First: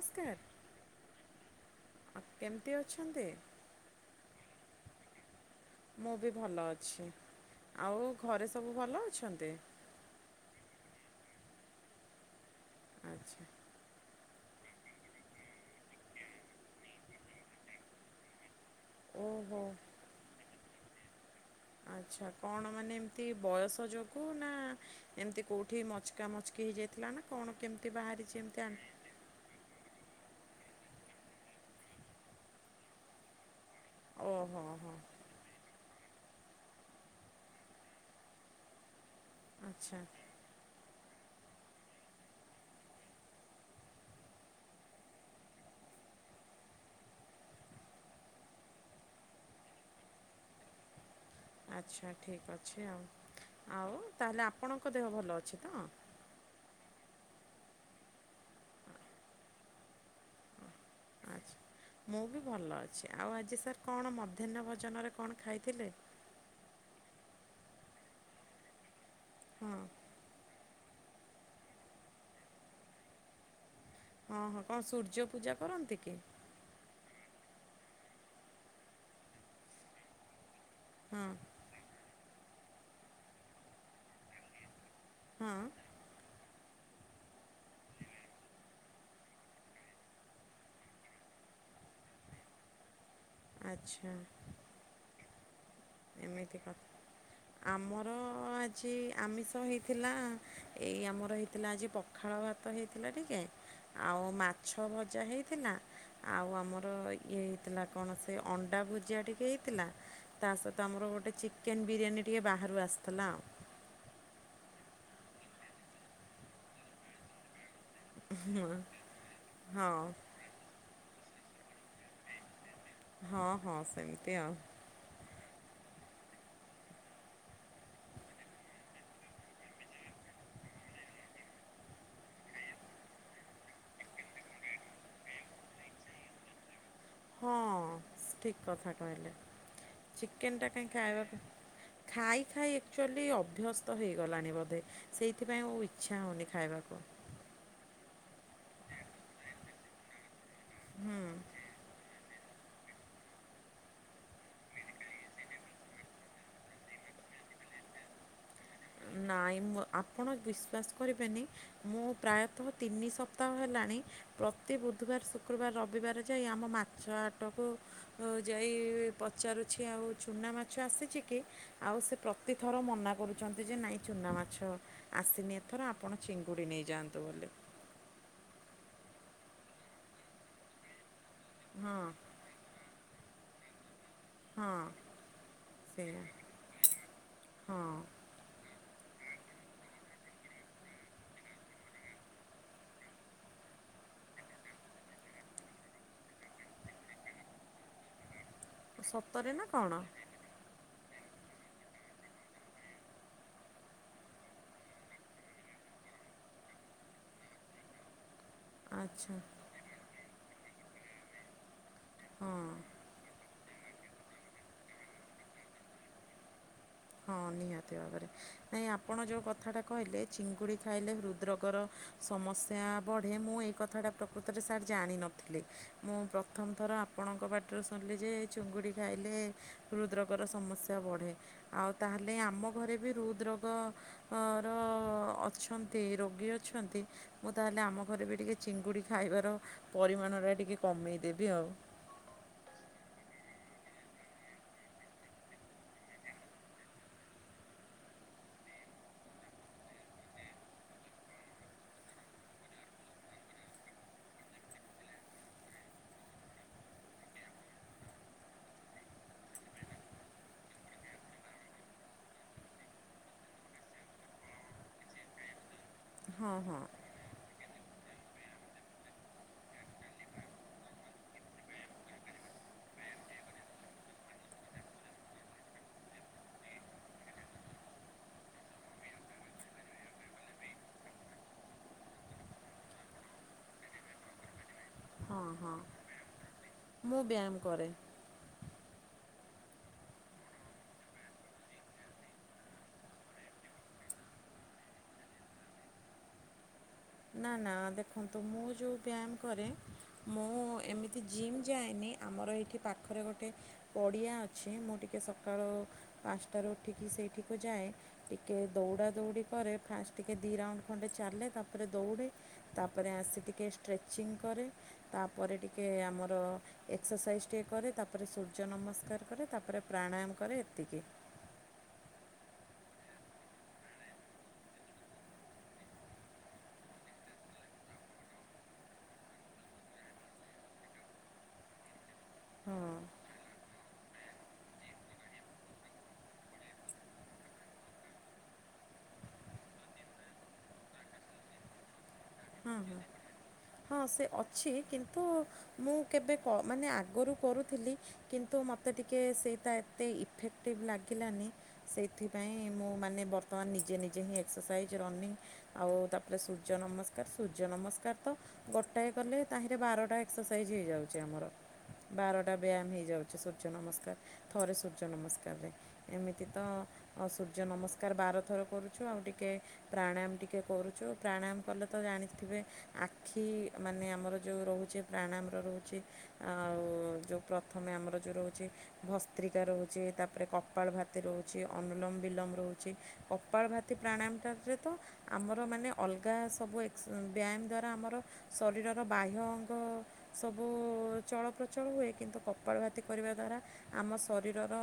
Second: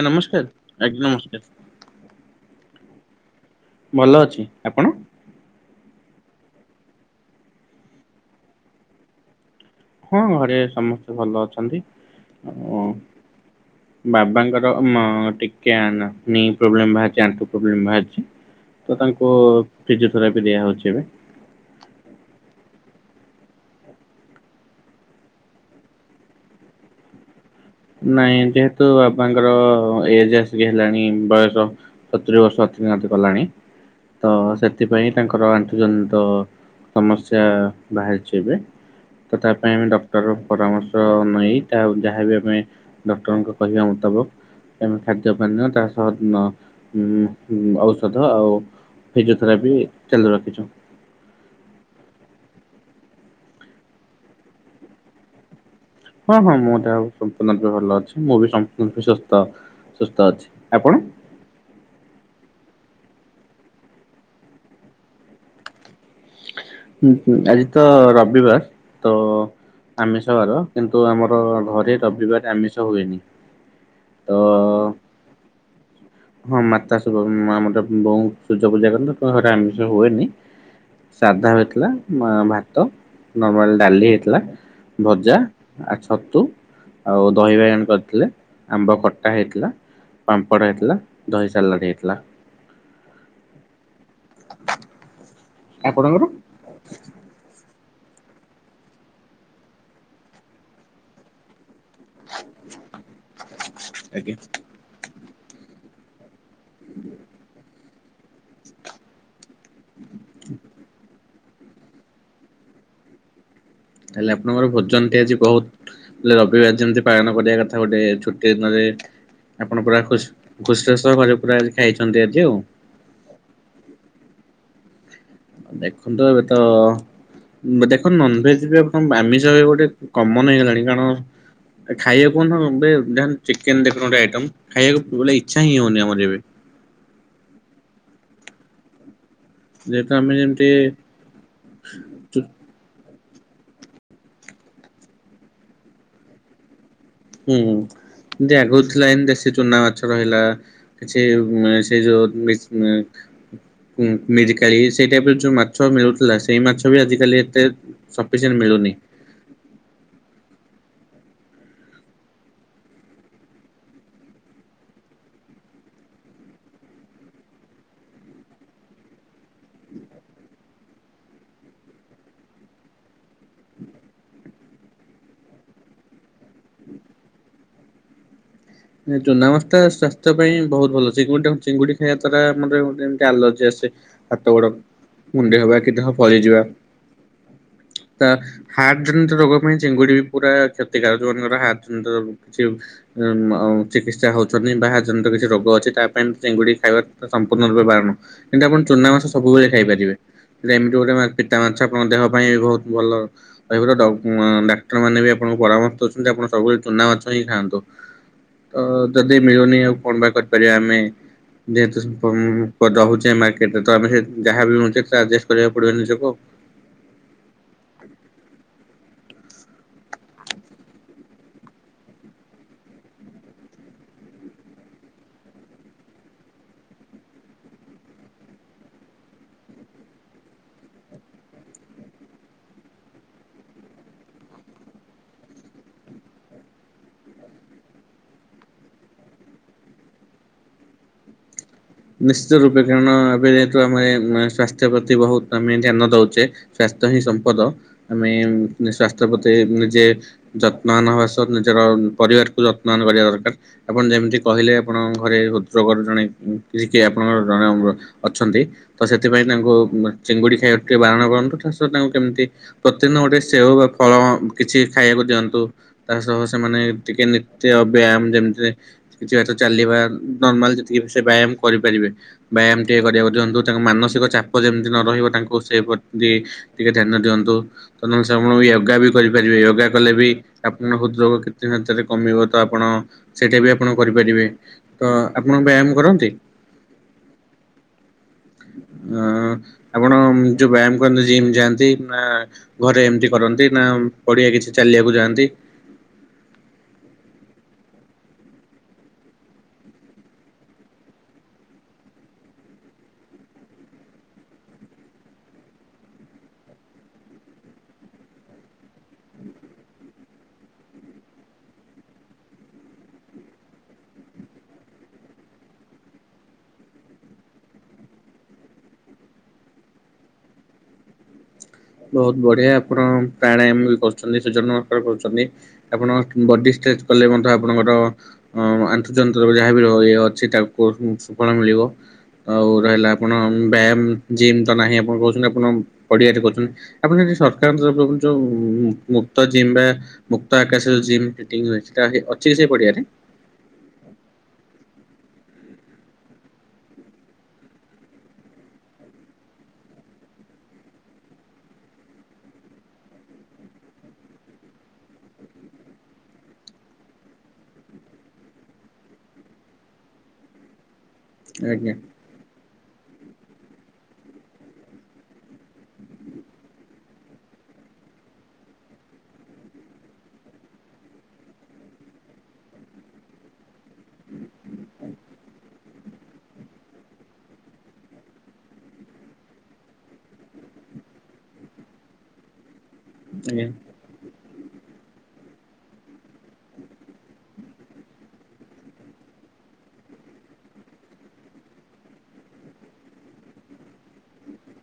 ଏ ନମସ୍କାର ଆଜ୍ଞା ନମସ୍କାର। କେତେ ଅଛନ୍ତି? ଭଲ ଅଛି। ଆପଣ? ମୁଁ ବି ଭଲ ଅଛି। ଆଉ ଘରେ ସବୁ ଭଲ ଅଛନ୍ତି? ହଁ ଘରେ ସମସ୍ତେ ଭଲ ଅଛନ୍ତି। ଆ ଆଚ୍ଛା। ବାବାଙ୍କର ଟିକେ ନି ପ୍ରୋବ୍ଲେମ ବାହାରିଛି ଆଣ୍ଠୁ ପ୍ରୋବ୍ଲେମ ବାହାରିଛି। ତ ତାଙ୍କୁ ଓହୋ ଫିଜିଓଥେରାପି ଦିଆହେଉଛି ଏବେ। ଆଚ୍ଛା କଣ ମାନେ ଏମତି ବୟସ ଯୋଗୁ ନା ଏମତି କୋଉଠି ମଚକା ମଚକି ହେଇଯାଇଥିଲା ନା କଣ କେମିତି ବାହାରିଛି ନାଇଁ ଏମିତି ଆନ୍- ଯେହେତୁ ବାପାଙ୍କର ଏ ସିକି ହେଲାଣି ବୟସ ସତୁରି ବର୍ଷ ଅତିକ୍ରାନ୍ତ କଲାଣି। ତ ଓହୋ ହୋ ସେଥିପାଇଁ ତାଙ୍କର ଆଣ୍ଠୁ ତ ସମସ୍ୟା ବାହାରିଛି ଏବେ ତ ତା ପାଇଁ ଆମେ ଆଚ୍ଛା ଡକ୍ଟର ପରାମର୍ଶ ନ ତା ଯାହାବି ଆମେ ଡକ୍ଟରଙ୍କ କହିବା ମୁତାବକ ଆମ ଖାଦ୍ୟ ପାନୀୟ ତା ସହ ଔଷଧ ଆଉ ଫିଜିଓଥେରାପି ଚାଲୁ ରଖିଛୁ। ଆଚ୍ଛା ଠିକ୍ ଅଛି ଆଉ ଆଉ ତାହେଲେ ଆପଣଙ୍କ ଦେହ ଭଲ ଅଛି ତ। ହଁ ହଁ ମୋ ଦେହ ସମ୍ପୂର୍ଣ୍ଣ ରୂପେ ଭଲ ଅଛି ମୁଁ ବି ସମ୍ପୂର୍ଣ୍ଣ ରୂେ ସୁସ୍ଥ ସୁସ୍ଥ ଅଛି। ଆପଣ? ଆଚ୍ଛା ମୁଁ ବି ଭଲ ଅଛି ଆଉ ଆଜି ସାର୍ କଣ ମଧ୍ୟାହ୍ନ ଭୋଜନରେ କଣ ଖାଇଥିଲେ। ଆଜି ତ ରବିବାର ତ ହଁ ଆମିଷ ବାର କିନ୍ତୁ ଆମର ଘରେ ରବିବାର ଆମିଷ ହୁଏନି। ତ ହଁ ହଁ କଣ ସୂର୍ଯ୍ୟ ପୂଜା କରନ୍ତି କି। ହଁ ମାତା ଆମର ବୋଉ ସୂର୍ଯ୍ୟ ପୂଜା କରନ୍ତି ଘରେ ଆମିଷ ହୁଏନି। ହଁ ସାଧା ହେଇଥିଲା ଭାତ ନର୍ମାଲ ଡାଲି ହେଇଥିଲା। ଭଜା ହଁ ଆ ଛତୁ ଆଉ ଦହି ବାଇଗଣ କରିଥିଲେ ଆମ୍ବ ଖଟା ହେଇଥିଲା ପାମ୍ପଡ ହେଇଥିଲା। ଦହି ସାଲାଟ୍ ହେଇଥିଲା। ଆଚ୍ଛା। ଆପଣଙ୍କର? ଏମିତି କଥା ଆମର ଆଜି ଆମିଷ ହେଇଥିଲା ଏଇ ଆମର ହେଇଥିଲା ଆଜି ପଖାଳ ଭାତ ହେଇଥିଲା ଟିକେ ଆଉ ମାଛ ଭଜା ହେଇ ଥିଲା ଆଉ ଆମର ଇଏ ହେଇଥିଲା କଣ ସେ ଅଣ୍ଡା ଭୁଜିଆ ଟିକେ ହେଇଥି ଥିଲା ତା ସହିତ ଆମର ଗୋଟେ ଚିକେନ ବିରିୟାନୀ ଟିକେ ବାହାରୁ ଆସିଥିଲା ଆଉ। ହେଲେ ଆପଣଙ୍କର ଭୋଜନ ଟେ ଆଜି ବହୁତ ରବିବାର ଯେମିତି ପାଳନ କରିବା କଥା ତା ଗୋଟେ ଛୁଟି ଦିନରେ ଆପଣ ହଁ ପୁରା ଖୁ ଖୁସିରେ ସହ କରିଲେ ପୁରା ଖାଇଛନ୍ତି ଆଜି ଆଉ। ହଁ ହଁ ସେମିତି ଆଉ। ଦେଖୁ ତୁ ଏବେ ତ ଦେଖ ନନଭେଜ୍ ବି ଆମିଷ ଗୋଟେ କମନ ହେଇଗଲାଣି କାରଣ ଖାଇବାକୁ କହ ଏ ଚିକେନ ଦେଖ ଆଇଟ ଖାଇବାକୁ ବ ଇଚ୍ଛା ହିଁ ହଉନି ଆମର ଏବେ। ହଁ ଠିକ କଥା କହିଲେ। ଯେହେତୁ ଆମେ ଚିକେନ ଟା ଯେମିତି କାଇଁ ଖାଇବା ଖାଇ ଖାଇ ଆକୁଚୁଲି ଅ ଅଭ୍ୟସ୍ତ ହୋଇଇଗଲାଣି ବୋଧେ ସେଇଥିପାଇଁ ମୁଁ ଇଚ୍ଛା ହୋଉନି ଖାଇବାକୁ। ହୁଁ ତି ଆଗରୁ ଥିଲା ଏମିତି ଦେଶୀ ଚୁନା ମାଛ ରହିଲା କିଛି ସେଇ ଯୋଉ ମିସ୍ ମ ମି ମିରିକାଳି ସେଇ ଟାଇପରେ ଯୋଉ ମାଛ ମିଳୁଥିଲା ସେଇ ମାଛ ବି ଆଜିିକାଲି ଏତେ ସପିସେ ନାଇଁ ମୁଁ ଆପଣ ବିଶ୍ବାସ କରିବେନି ମୁଁ ପ୍ରାୟତଃ ତିନି ସପ୍ତାହ ହେଲାଣି ପ୍ରତି ବୁଧବାର ଶୁକ୍ରବାର ରବି ବାର ଯାଇ ଆମ ମାଛ ଆଟକୁ ଯାଇ ପଚାରୁଛି ଆଉ ଚଛୁନା ମାଛ ଆସି ଛି କି ଆଉ ସେ ପ୍ରତିଥର ମନା କରୁଚିନ୍ତି ଯେ ନାଇଁ ଚୁନା ମାଛ ଆସିନି ଏଥର ଆପଣ ଚିଙ୍ଗୁଡ଼ି ନେଇଯାଆନ୍ତୁ ବୋଲି। ଚୁନା ମାଛ ଟା ସ୍ଵାସ୍ଥ ପାଇଁ ବହୁତ ଭଲ। ଚିଙ୍ଗୁଡି ଟା ଚିଙ୍ଗୁଡି ହଁ ଖାଇବା ଦ୍ୱାରା ଏଲର୍ଜି ଆସେ ହାତ ଗୋଡ ହଁ କୁଣ୍ଡେଇ ହବା କି ଦେହ ସେଇଆ ଫଳିଯିବା ହଁ ତା ହାର୍ଟ ର୍ଟ ଜନିତ ରୋଗ ପାଇଁ ଚିଙ୍ଗୁଡ଼ି ବି ପୁରା କ୍ଷତିକାରକ ଯଉମାନଙ୍କର ହାର୍ଟ ଜନିତ କିଛି ମ ଆଉ ଚିକିତ୍ସା ହୋଉଚନ୍ତି ବାହା ଜନିତ କିଛି ରୋଗ ଅଛି। ତା ପାଇଁ ଚିଙ୍ଗୁଡ଼ି ଖାଇବା ସମ୍ପୂର୍ଣ୍ଣ ରୂପେ ବାରଣ କିନ୍ତୁ ଆପଣ ଚୁନା ମାସ ସତରେ ନା ସବୁବେଳେ କଣ ଖାଇପାରିବେ ଗୋଟେ ପିତା ମାଛ ଆପଣଙ୍କ ଦେହ ପାଇଁ ବହୁତ ଭଲ ରହିବ ଡ଼କ୍ ଡାକ୍ତର ମାନେ ବି ଆପଣଙ୍କୁ ପରାମର୍ଶ ଚନ୍ତି ଆପଣ ସବୁବେଳେ ଚୁନା ମାଛ ହିଁ ଖାଆନ୍ତୁ। ତ ଆଚ୍ଛା ଯଦି ମିଳୁନି ଆଉ କଣ ବା କରିପାରିବା ଆମେ ଯେହେତୁ ସ ହଁ ମ୍ପୁ ରୋହୁଚେ ଆମେ ମାର୍କ କେତେ ତ ଆମେ ଯାହା ବି ମିଳୁଚି ସେଥିରେ ଆଜେଷ୍ଟ କରିବାକୁ ପଡିବ ନିଜକୁ। ହଁ ନିହାତି ଭାବରେ ନାଇ ଆ ଆପଣ ଯୋଉ କଥାଟା କହିଲେ ଚିଙ୍ଗୁଡ଼ି ଖାଇଲେ ହୃଦ ରୋଗର ସମସ୍ୟା ବଢ଼େ ମୁଁ ଏଇ କଥା ପ୍ରକୃତରେ ସାର୍ ଜାଣିନଥିଲି। ମୁଁ ପ୍ରଥମ ଥର ଆପଣଙ୍କ ପାଟି ରୁ ଶୁଣିଲି ଯେ ଚିଙ୍ଗୁଡ଼ି ଖା ଖାଇଲେ ହୃଦ୍ ରୋଗର ସମସ୍ୟା ବଢ଼େ ଆଉ ତାହେଲେ ଆମ ଘରେ ବି ହୃଦ୍ ରୋଗ ର ଅଛନ୍ତି ରୋଗୀ ଅଛ ଛନ୍ତି ମୁଁ ତାହେଲେ ଆମ ଘରେ ବି ଟିକେ ଚିଙ୍ଗୁଡ଼ି ଖାଇବାର ପରିମାଣଟା ଟିକେ କମେଇ ଦେବି ଆଉ। ନିଶ୍ଚିତ ରୂପେ କାରଣ ଏବେ ଯେହେତୁ ଆମେ ସ୍ଵାସ୍ଥ୍ୟ ପ୍ରତି ବହୁତ ଆମେ ଧ୍ୟାନ ଦୋଉଚେ ସ୍ୱାସ୍ଥ୍ୟ ସ୍ଥ୍ୟ ହିଁ ସମ୍ପଦ ଆମେ ସ୍ଵାସ୍ଥ ପ୍ରତି ନିଜେ ଯତ୍ନବାନ ହବା ସହ ନିଜର ପରିବାରକୁ ଯତ୍ନବାନ କରିବା ଦରକାର ଆପଣ ଯେମିତି କହିଲେ ଆପଣଙ୍କ ଘରେ ହୃଦ୍ ରୋଗର ଜଣେ କିଛି କିଏ ଆପଣଙ୍କର ଜଣେ ଅଛନ୍ତି ତ ସେଥିପାଇଁ ତାଙ୍କୁ ଚିଙ୍ଗୁଡ଼ି ଖାଇବା ଟିକେ ବାରଣ କରନ୍ତୁ ତାଙ୍କୁ କେମିତି ପ୍ରତିଦିନ ଗୋଟେ ସେଓ ବା ଫଳ କିଛି ଖାଇବାକୁ ଦିଅନ୍ତୁ। ତା ସହ ହଁ ସେମାନେ ହଁ ଟିକେ ବ୍ୟାୟାମ ଯେମିତି କିଛି ଚାଲିବା ନର୍ମାଲି ଯେତିକି ସେ ବ୍ୟାୟାମ କରିପାରିବେ ବ୍ୟାୟାମ ଟିକେ କରିବାକୁ ଦିନ୍ତୁ ତାଙ୍କ ମାନସିକ ଚାପ ଯେମିତି ନ ରହିବ ତାଙ୍କୁ ସେ ପ୍ରତି ଟିକେ ଧ୍ୟାନ ଦିଅନ୍ତୁ। ତା ନହଲେ ସେ ଆପଣ ୟୋଗା ବି କରିପାରିବେ ୟୋଗା କଲେ ବି ଆପଣଙ୍କ ହୃଦ୍ ରୋଗ କେ କିଛି ମାତ୍ରାରେ କମିବ ତ ଆପଣ ସେଇଟା ବି ଆପଣ କରିପାରିବେ ତ ହଁ ଆପଣ ହଁ ବ୍ୟାୟାମ କରନ୍ତି? ମୁଁ ବ୍ୟାୟାମ କରେ। ଅ ଆପଣ ଯୋଉ ବ୍ୟାୟାମ କରନ୍ତି ଜିମ୍ ଯାଆନ୍ତି ନା ଘରେ ଏମିତି କରନ୍ତି ନା ପଡିଆ କିଛି ଚାଲିବାକୁ ଯାଆନ୍ତି [unintelligible] ନା ନା ଦେଖନ୍ତୁ ମୁଁ ଯୋଉ ବ୍ୟାୟାମ କରେ ମୁଁ ଏମିତି ଜିମ୍ ଯାଏନି ଆମର ଏଇଠି ପାଖରେ ଗୋଟେ ପଡ଼ିଆ ଅଛି ମୁଁ ଟିକିଏ ସକାଳ ପାଞ୍ଚଟାରୁ ଉଠିକି ସେଇଠିକୁ ଯାଏ ଟିକଏ ଦୌଡ଼ା ଦୌଡ଼ି କରେ ଫାଷ୍ଟ ଟିକେ ଦୁଇ ରାଉଣ୍ଡ ଖଣ୍ଡେ ଚାଲେ ତା ତାପରେ ଦୌଡ଼େ ତାପରେ ଆସି ଟିକେ ଷ୍ଟ୍ରେଚିଂ କରେ ତାପରେ ଟିକଏ ଆମର ଏକ୍ସରସାଇଜ ଟିକେ କରେ ତାପରେ ସୂର୍ଯ୍ୟ ନମସ୍କାର କରେ ତାପରେ ପ୍ରାଣାୟାମ କରେ ଏତିକି [inaudible] ବହୁତ ବଢ଼ିଆ ଆପଣ ପ୍ରାଣାୟାମ ବି କରୁଛନ୍ତି। ସୂର୍ଯ୍ୟ ନମସ୍କାର କରୁଛନ୍ତି, ଆପଣ ବଡି ଷ୍ଟ୍ରେଚ କଲେ ବୋହୁତ ମଧ୍ୟ ଆପଣଙ୍କର ଆନ୍ତର୍ଜନିତ ଯାହାବ ଇଏ ଅଛି ତାକୁ ସୁଫଳ ମିଳିବ। ଆଉ ହଁ ରହିଲା ଆପଣ ବ୍ୟାୟାମ ଜିମ୍ ତ ନାହିଁ ଆପଣ କହୁଛନ୍ତି ଆପଣ ପଡ଼ିଆରେ କରୁଚନ୍ତି। ଆପଣ ସେଠି ସରକାରଙ୍କ ତରଫରୁ ଯୋଉ ମୁକ୍ତ ଜିମ୍ ବା ମୁକ୍ତ ଆକାଶରେ ଯୋଉ ଜିମ୍ ଫିଟିଙ୍ଗ ହୁଏ। [unintelligible] ହଁ ହଁ ହଁ ସେ ଅଛି। କିନ୍ତୁ ମୁଁ କେବେ ମାନେ ଆଗରୁ କରୁଥିଲି କିନ୍ତୁ ମୋତେ ଟିକେ ସେଇଟା ଏତେ ଇଫେକ୍ଟିଭ ଲାଗିଲାନି ସେଇଥିପାଇଁ ମୁଁ ମାନେ ବର୍ତ୍ତମାନ ନିଜେ ନିଜେ ହିଁ ଏକ୍ସରସାଇଜ୍ ରନିଂ ଆଉ ତାପରେ ସୂର୍ଯ୍ୟ ନମସ୍କାର ସୂର୍ଯ୍ୟ ନମସ୍କାର ତ ଗୋଟାଏ କଲେ ତାହିଁରେ ବାରଟା ଏକ୍ସରସାଇଜ୍ ହେଇଯାଉଛି। ଆମର ଆଜ୍ଞା ବାରଟା ବ୍ୟାୟାମ ହେଇଯାଉଛି। ସ୍ୱର୍ଯ୍ୟ ନମସ୍କାର ଥରେ ସୂର୍ଯ୍ୟ ନମସ୍କାରରେ ଏମିତି ତ ସୂର୍ଯ୍ୟ ନମସ୍କାର ବା ବାର ଥର କୌରୁଛୁ ଅଉ ଟିକିଏ ପ୍ରାଣାୟାମ ଟିକିଏ କରୁଛୁ। ପ୍ରାଣାୟାମ କଲେ ତ ଜାଣିଥିବେ ଆଖି ମାନେ ଆମର ଯେଉଁ ରହୁଛି ପ୍ରାଣୟାମର ରହୁଛି ଆଉ ଯେଉଁ ପ୍ରଥମେ ଆମର ଯେଉଁ ରହୁଛି ଭତ୍ରିକା ରହୁଛି। ତାପରେ କପାଳ ଭତି ରହୁଛି। ଅନୁଲମ ବିଲୋମ ରହୁଛି। କପାଳ ଆଜ୍ଞା ଭାତି ପ୍ରାଣାୟାମାରେ ତ ଆମର ମାନେ ଅଲଗା ସବୁକ୍ ବ୍ୟାୟାମ ଦ୍ୱାରା ଆମର ଶରୀରର ବାହ୍ୟ ଅଙ୍ଗ ସବୁ ଚଳପ ପ୍ରଚଳ ହୁଏ। କିନ୍ତୁ କପାଳ ଭାତି କରିବା ଦ୍ୱାରା ଆମ ଶରୀରର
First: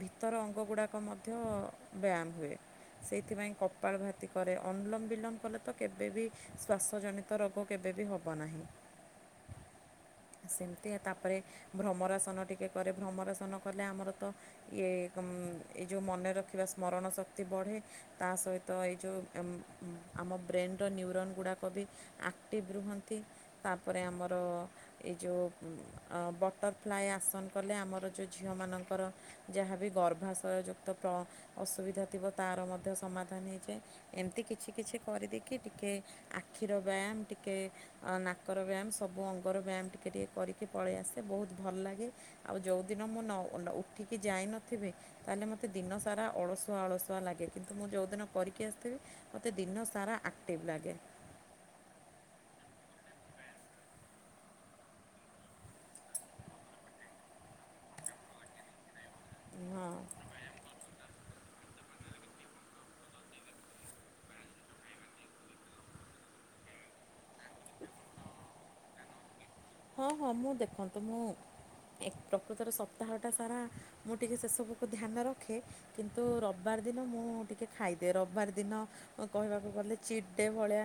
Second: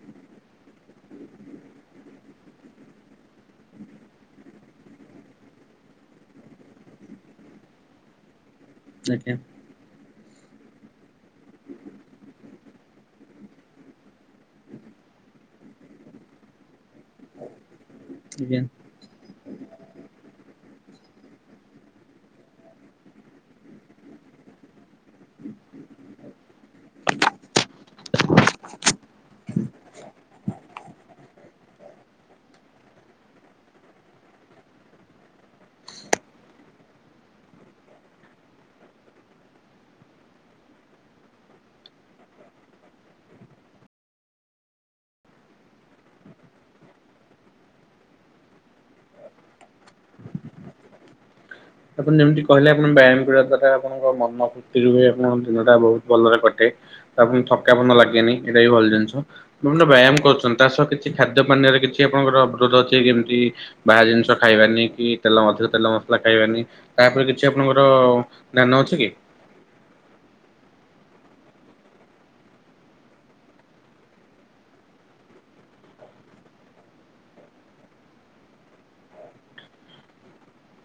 ଭିତର ଅଙ୍ଗ ଗୁଡ଼ାକ ମ ମଧ୍ୟ ବ୍ୟାୟାମ ହୁଏ। ସେଇଥିପାଇଁ କପାଳ ଭାତି କରେ ଅନୁଲମ ବିଲମ କଲେ ତ କେବେ ବିି ଶ୍ୱାସ ଜନିତ ରୋଗ କେବେ ବି ହେବ ନାହିଁ। ଆଜ୍ଞା। ସେମିତି ତାପରେ ଭ୍ରମରାସନ ଟିକେ କରେ। ଭ୍ରମରାସନ କଲେ ଆମର ତ ଇଏ ଏ ଯେଉଁ ମନେ ରଖିବା ସ୍ମରଣ ଶକ୍ତି ବଢ଼େ। ତା ସହିତ ଏଇ ଯୋଉଁ ଏମ ଆମ ବ୍ରେନ୍ର ନ୍ୟୁରନ୍ ଗୁଡ଼ାକ ବି ଆକ୍ଟିଭ ରୁହନ୍ତି। ତାପରେ ଆମର ଏ ଯେଉଁ ବଟରଫ୍ଲାଏ ଆସନ କଲେ ଆମର ଯେଉଁ ଝିଅମାନଙ୍କର ଯାହାବି ଗର୍ଭାଶୟଯୁକ୍ତ ଅସୁବିଧା ଥିବ ତାର ମଧ୍ୟ ସମାଧାନ ହେଇଯାଏ। ଏମିତି କିଛି କିଛି କରିଦିଏ। କି ଟିକେ ଆଖିର ବ୍ୟାୟାମ ଟିକେ ନାକର ବ୍ୟାୟାମ ସବୁ ଅଙ୍ଗର ବ୍ୟାୟାମ ଟିକେ ଟିକେ କରି ଟିକିଏ ପଳେଇଆସେ। ବହୁତ ଭଲ ଲାଗେ ଅଉ ଯୋଉଁଦିନ ମୂଁ ନଉଠିକି ଯାଇନଥିବି ତାହେଲେ ମୋତେ ଦିନ ସାରା ଅଳସୁଆ ଅଳସୁଆ ଲାଗେ। କିନ୍ତୁ ମୁଁ ଯଉଁ ଦିନ କରିକି ଆସିଥିବି ମୋତେ ଦିନ ସାରା ଟିଭ ଲାଗେ। ଆପଣ ଯେମିତି କହିଲେ ଆପଣ ବ୍ୟାୟାମ କରିବା ଦ୍ଵାରା ଆପଣଙ୍କ ମନ ଫୁର୍ତ୍ତି ରୁ ହ ଆପଣଙ୍କ ଦିନଟା ବହୁତ ଭଲରେ କଟେ ତାପ ଥକାପନ ଲାଗେନି ଏଇଟା ବି ଭଲ ଜିନିଷେ ହଁ ବ୍ୟାୟାମ କରୁଛନ୍ତି। ତା ସହ କିଛି ଖାଦ୍ୟ ପାନୀୟ କିଛି ଆପଣଙ୍କର ଅବରୋଧ ଅଛି କେମିତି ବାହା ଜିନିଷ ଖାଇବାନି କି ତେଲ ଅଧିକ ତେଲ ମସଲା ଖାଇବାନି? ତାପରେ କିଛି ଆପଣଙ୍କର ଧ୍ୟାନ ଅଛି କି? ହଁ ହଁ ମୁଁ ଦେଖନ୍ତୁ ମୁଁ ପ୍ରକୃତର ସପ୍ତାହଟା ସାରା ମୁଁ ଟିକେ ସେ ସବୁକୁ ଧ୍ୟାନ ରଖେ। କିନ୍ତୁ ରବିବାର ଦିନ ମୁଁ ଟିକେ ଖାଇଦିଏ। ରବିବାର ଦିନ କହିବାକୁ ଗଲେ ଚିଟ୍ଡେ ଭଳିଆ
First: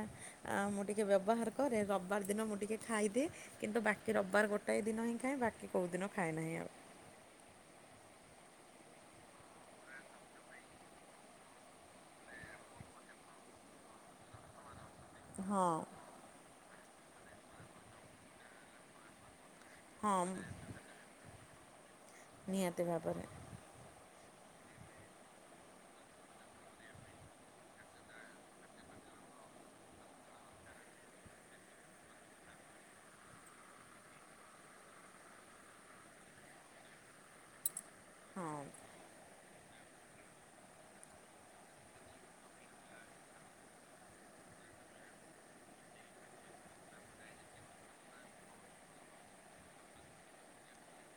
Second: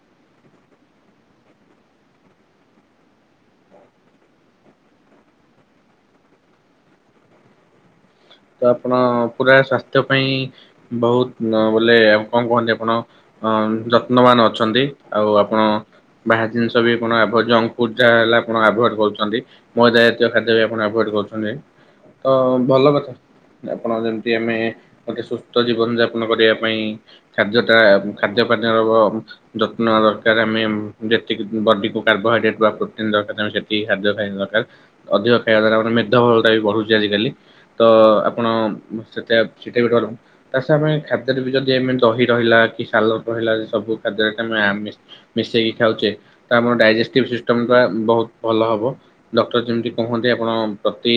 ମୁଁ ଟିକେ ଟିକେ ବ୍ୟବହାର କରେ ରବିବାର ଦିନ ମୁଁ ଟିକେ ଖାଇଦିଏ କିନ୍ତୁ ବାକି କି ରବିବାର ଗୋଟାଏ ଦିନ ହିଁ ଖାଏ ବାକି କୋଉଦିନ ଖାଏ ନାହିଁ ଆଉ। ତ ଆପଣ ପୁରା ସ୍ଵାସ୍ଥ୍ୟ ପାଇଁ ବହୁତ ବୋଲେ କଣ କୁହନ୍ତି। ଆପଣ ଅ ଯତ୍ନବାନ ଅଛନ୍ତି। ଆଉ ହଁ ଆପଣ ବାହାର ଜିନିଷ ବି ଆଣ ଆଭ ଜଙ୍କ ଫୁଡ ଯାହା ହେଲା ଆପଣ ଆଭଏଡ଼ କରୁଛନ୍ତି। ମଇଦା ହଁ ଜାତୀୟ ଖାଦ୍ୟ ବି ଆପଣ ଆଭଏଡ଼ କରୁଛନ୍ତି। ତ ନିହାତି ଭଲ କଥା। ଭାବରେ ଆପଣ ଯେମିତି ଆମେ ଗୋଟେ ସୁସ୍ଥ ଜୀବନ ଯାପନ କରିବା ପାଇଁ ଖାଦ୍ୟ ଟା ଖାଦ୍ୟ ପାନୀୟ ଯତ୍ନ ଦରକାର ଆମେ ଯେତିକି ବଡି କୁ କାର୍ବୋହାଇଡ୍ରେଟ ବା ପ୍ରୋଟିନ ଦରକାର ସେଟିକି ଖାଦ୍ୟ ଖାଇ ଦରକାର ଅଧିକ ଖାଇବା ଦ୍ଵାରା ଆ ମେଧବହୁଳତା ବି ବଢୁଛି ଆଜିକାଲି। ତ ଆପଣ ହଁ ସେତ ସେଇଟା ବି ରହିଲ ତା ଆମେ ଖାଦ୍ୟରେ ବି ଯଦି ଏମିତି ଦହି ରହିଲା କି ସାଲ ରହିଲା ଯେ ସବୁ ଖାଦ୍ୟରେେ ମିଶେଇକି ଖାଉଛେ। ତ ଆମର ଡାଇଜେଷ୍ଟିଭ୍ ସିଷ୍ଟମ ଟା ବହୁତ ଭଲ ହବ ଡକ୍ଟର ଯେମିତି କହନ୍ତି। ଆପଣ ପ୍ରତି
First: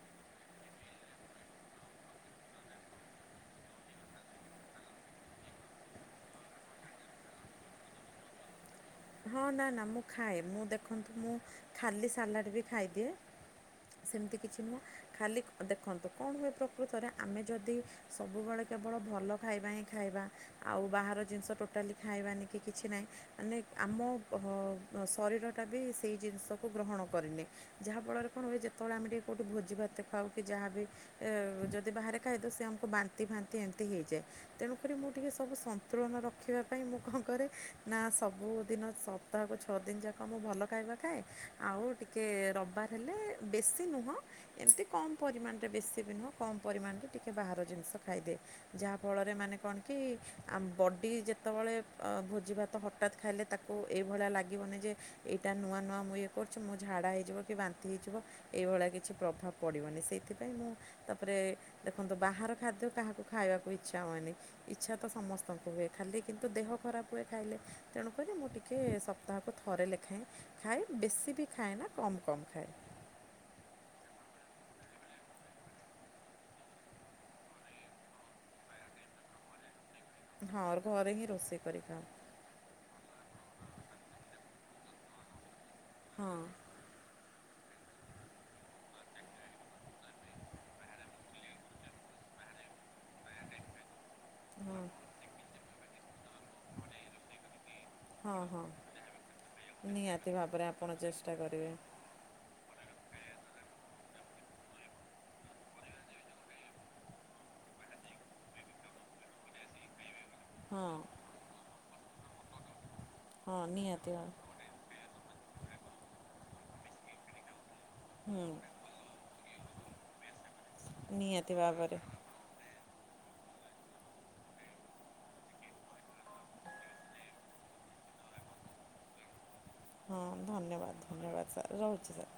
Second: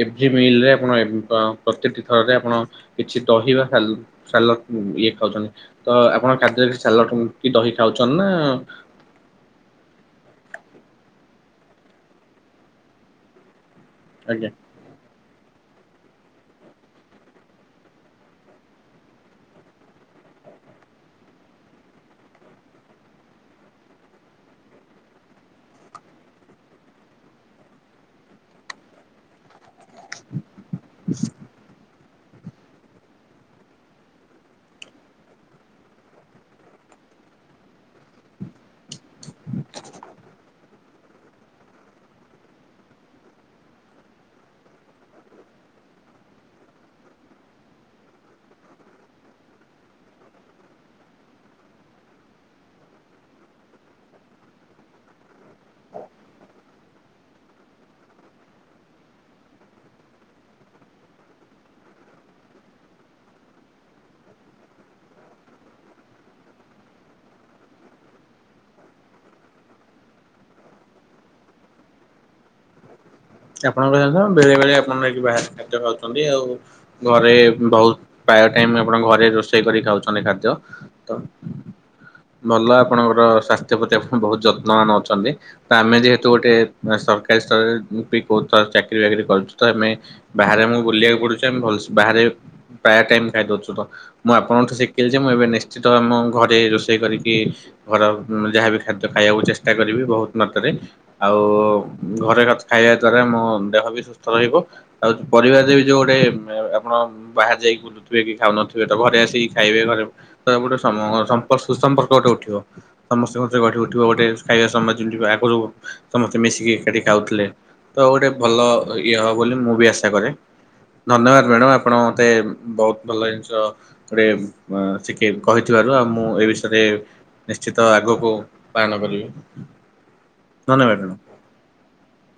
ଏଫ ଜି ମିଲ ରେ ଆପଣ ପ୍ରତିଟି ଥରରେ ଆପଣ କିଛି ଦହି ବା ସାଲତ ସାଲାଡ଼ ଇଏ ଖାଉଛନ୍ତି। ତ ଆପଣ ତମେ ଖାଦ୍ୟରେ କିଛି ସାଲଟ କି ଦହି ଖାଉଛନ୍ ନା ହଁ ନା ନା ମୁଁ ଖାଏ। ମୁଁ ଦେଖନ୍ତୁ ମୁଁ ଖାଲି ସାଲାଡ ବି ଖାଇଦିଏ ସେମତି ଆଜ୍ଞା କିଛି ନୁହଁ ଖାଲି ଦେଖନ୍ତୁ, କଣ ହୁଏ ପ୍ରକୃତରେ ଆମେ ଯଦି ସବୁବେଳେ କେବଳ ଭଲ ଖାଇବା ହିଁ ଖାଇ ବା, ଆଉ ବାହାର ଜିନଷ ଟୋଟାଲି ଖାଇବାନି କି କିଛି ନାହିଁ ମାନେ ଆମ ଶରୀରଟା ବି ସେଇ ଜିନିଷକୁ ଗ୍ରହଣ କରିନିଏ। ଯାହାଫଳରେ କଣ ହୁଏ ଯେ ଯେତେବେଳେ ଆମେ ଟିକେ କୋଉଠି ଭୋଜି ଭାତ ଖାଉ କି ଯାହା ବି ଯଦି ବାହାରେ ଖାଇଦଉ ସେ ଆମକୁ ବାନ୍ତି ଫାନ୍ତି ଏମତି ହେଇଯାଏ। ତେଣୁକରି ମୁଁ ଟିକିଏ ସବୁ ସନ୍ତୁଳନ ରଖିବା ପାଇଁ ମୁଁ କଣ କରେ, ନା ସବୁ ସବୁଦିନ ସପ୍ତାହକୁ ଛଅ ଦିନ ଯାକ ମୁଁ ଭଲ ଖାଇବା ଖାଏ, ଆଉ ଟିକେ ରବିବାର ହେଲେ ବେଶୀ ନୁହଁ, ଏମତି କମ୍ ପରିମାଣରେ ବେଶୀ ବି ନୁହଁ କମ୍ ପରିମାଣରେ ଟିକିଏ ବାହାର ଜିନିଷ ଖାଇଦିଏ। ଯାହା ଫଳରେ ମାନେ କଣ କି ଆ ବଡି ଯେତେବେଳେ ଭୋଜି ଭାତ ହ ହଠାତ୍ ଖାଇଲେ ତାକୁ ଏଇଭଳିଆ ଲାଗିବନି ଯେ, ଏଇଟା ନୂଆ ନୂଆ ମୁଁ ଇଏ କରୁଛି ମୋ ଝାଡ଼ା ହେଇଯିବ କି ବାନ୍ତି ହେଇ ଯିବ, ଏଇଭଳିଆ କିଛି ପ୍ରଭାବ ପଡ଼ିବନି। ସେଇଥିପାଇଁ ମୁଁ ତାପରେ ଦେଖନ୍ତୁ ବାହାର ଖାଦ୍ୟ କା କାହାକୁ ଖାଇବାକୁ ଇଚ୍ଛା ହୁଏନି। ଇଚ୍ଛା ତ ସମସ୍ତଙ୍କୁ ହୁଏ ଖାଲି କିନ୍ତୁ ଦେହ ଖରାପ ହୁଏ ଖାଇଲେ। ତେଣୁକରି ମୁଁ ଟିକିଏ ସପ୍ତାହକୁ ଥରେ ଲେଖାଏଁ ଖାଏ, ବେଶୀ ବି ଖାଏ ନା କମ୍ କମ୍ ଖାଏ। ଆପଣଙ୍କ ଜାଣିଚ ନା ବେଳେ ବେଳେ ଆପଣ ନେଇକି ବାହାର ଖାଦ୍ୟ ଖାଉଚନ୍ତି, ଆଉ ଘରେ ବହୁତ ଖାଇଆ ଟାଇମ୍ ଆପଣଙ୍କ ଘରେ ରୋଷେଇ କରି ଖାଉଛ ଅନେକ ଖାଦ୍ୟ। ହଁ ତ ଘରେ ହିଁ ରୋଷେଇ କରି ଖାଉ ଭଲ ଆପଣଙ୍କର ସ୍ୱାସ୍ଥ୍ୟ ପ୍ରତି ଆପଣ ବହୁତ ଯତ୍ନ ନନ ଅଛନ୍ତି। ତ ଆମେ ଯେହେତୁ ହଁ ଗୋଟେ ବା ସରକାରୀ ସ୍ତରରେ ପି ବହୁତ ଥର ଚାକିରୀ ବାକିରୀ କରୁଛୁ, ତ ଆମେ ବାହାରେ ଆମକୁ ବୁଲିବାକୁ ପଡୁଚି ଆମେ ଭଲସ ବାହାରେ ପ୍ରାୟ ଟାଇମ ଖାଇଦଉଛୁ ତ। ମୁଁ ଆପଣଙ୍କଠୁ ହଁ ଶିଖିଲି ଯେ ମୁଁ ଏବେ ନିଶ୍ଚିତ ଆମ ଘରେ ରୋଷେଇ କରିକି ଘର ହଁ ହଁ ଯାହାବି ଖାଦ୍ୟ ଖାଇବାକୁ ଚେଷ୍ଟା କରିବି ନିହାତି ବହୁତ ଭାବରେ ମାତ୍ରାରେ, ଆପଣ ଚେଷ୍ଟା ଆଉ କରିବେ। ଘରେ ଖାଇବା ଦ୍ଵାରା ମୋ ଦେହ ବି ସୁସ୍ଥ ରହିବ ଆଉ ପରିବାରରେ ବି ଯୋଉ ଗୋଟେ ଆପଣ ବାହାରେ ଯାଇକି ବୁଲୁ ଥିବେ କି ଖାଉନଥିବେ ତ ଘରେ ଆସିକି ଖାଇବେ, ଘରେ ତ ଗୋଟେ ହଁ ସମ ସମ୍ପର୍କ ସୁସମ୍ପର୍କ ଗୋଟେ ଉଠିବ। ସମସ୍ତଙ୍କ ସହ ହଁ ଗଢି ଉଠିବ ନିହାତି ଗୋଟେ ଭାବରେ ଖାଇବା ସମୟ ଯେମିତି ଆଗୁରୁ ସମସ୍ତେ ମିଶିକି ଏକାଠି ଖାଉଥିଲେ ତ ଗୋଟେ ହୁଁ ଭଲ ଇଏ ହବ ବୋଲି ମୁଁ ବି ଆଶା କରେ। ଧନ୍ୟବାଦ ନିହାତି ମ୍ୟାଡମ। ଭାବରେ ଆପଣ ମତେ ବହୁତ ଭଲ ଜିନିଷ ଗୋଟେ ଶିକେଇ କହିଥିବାରୁ ଆଉ ମୁଁ ଏ ବିଷୟରେ ନିଶ୍ଚିତ ଆଗକୁ ପାଳନ କରିବି। ହଁ ଧନ୍ୟବାଦ ଧନ୍ୟବାଦ ସାର୍ ରହୁଛି ସାର୍।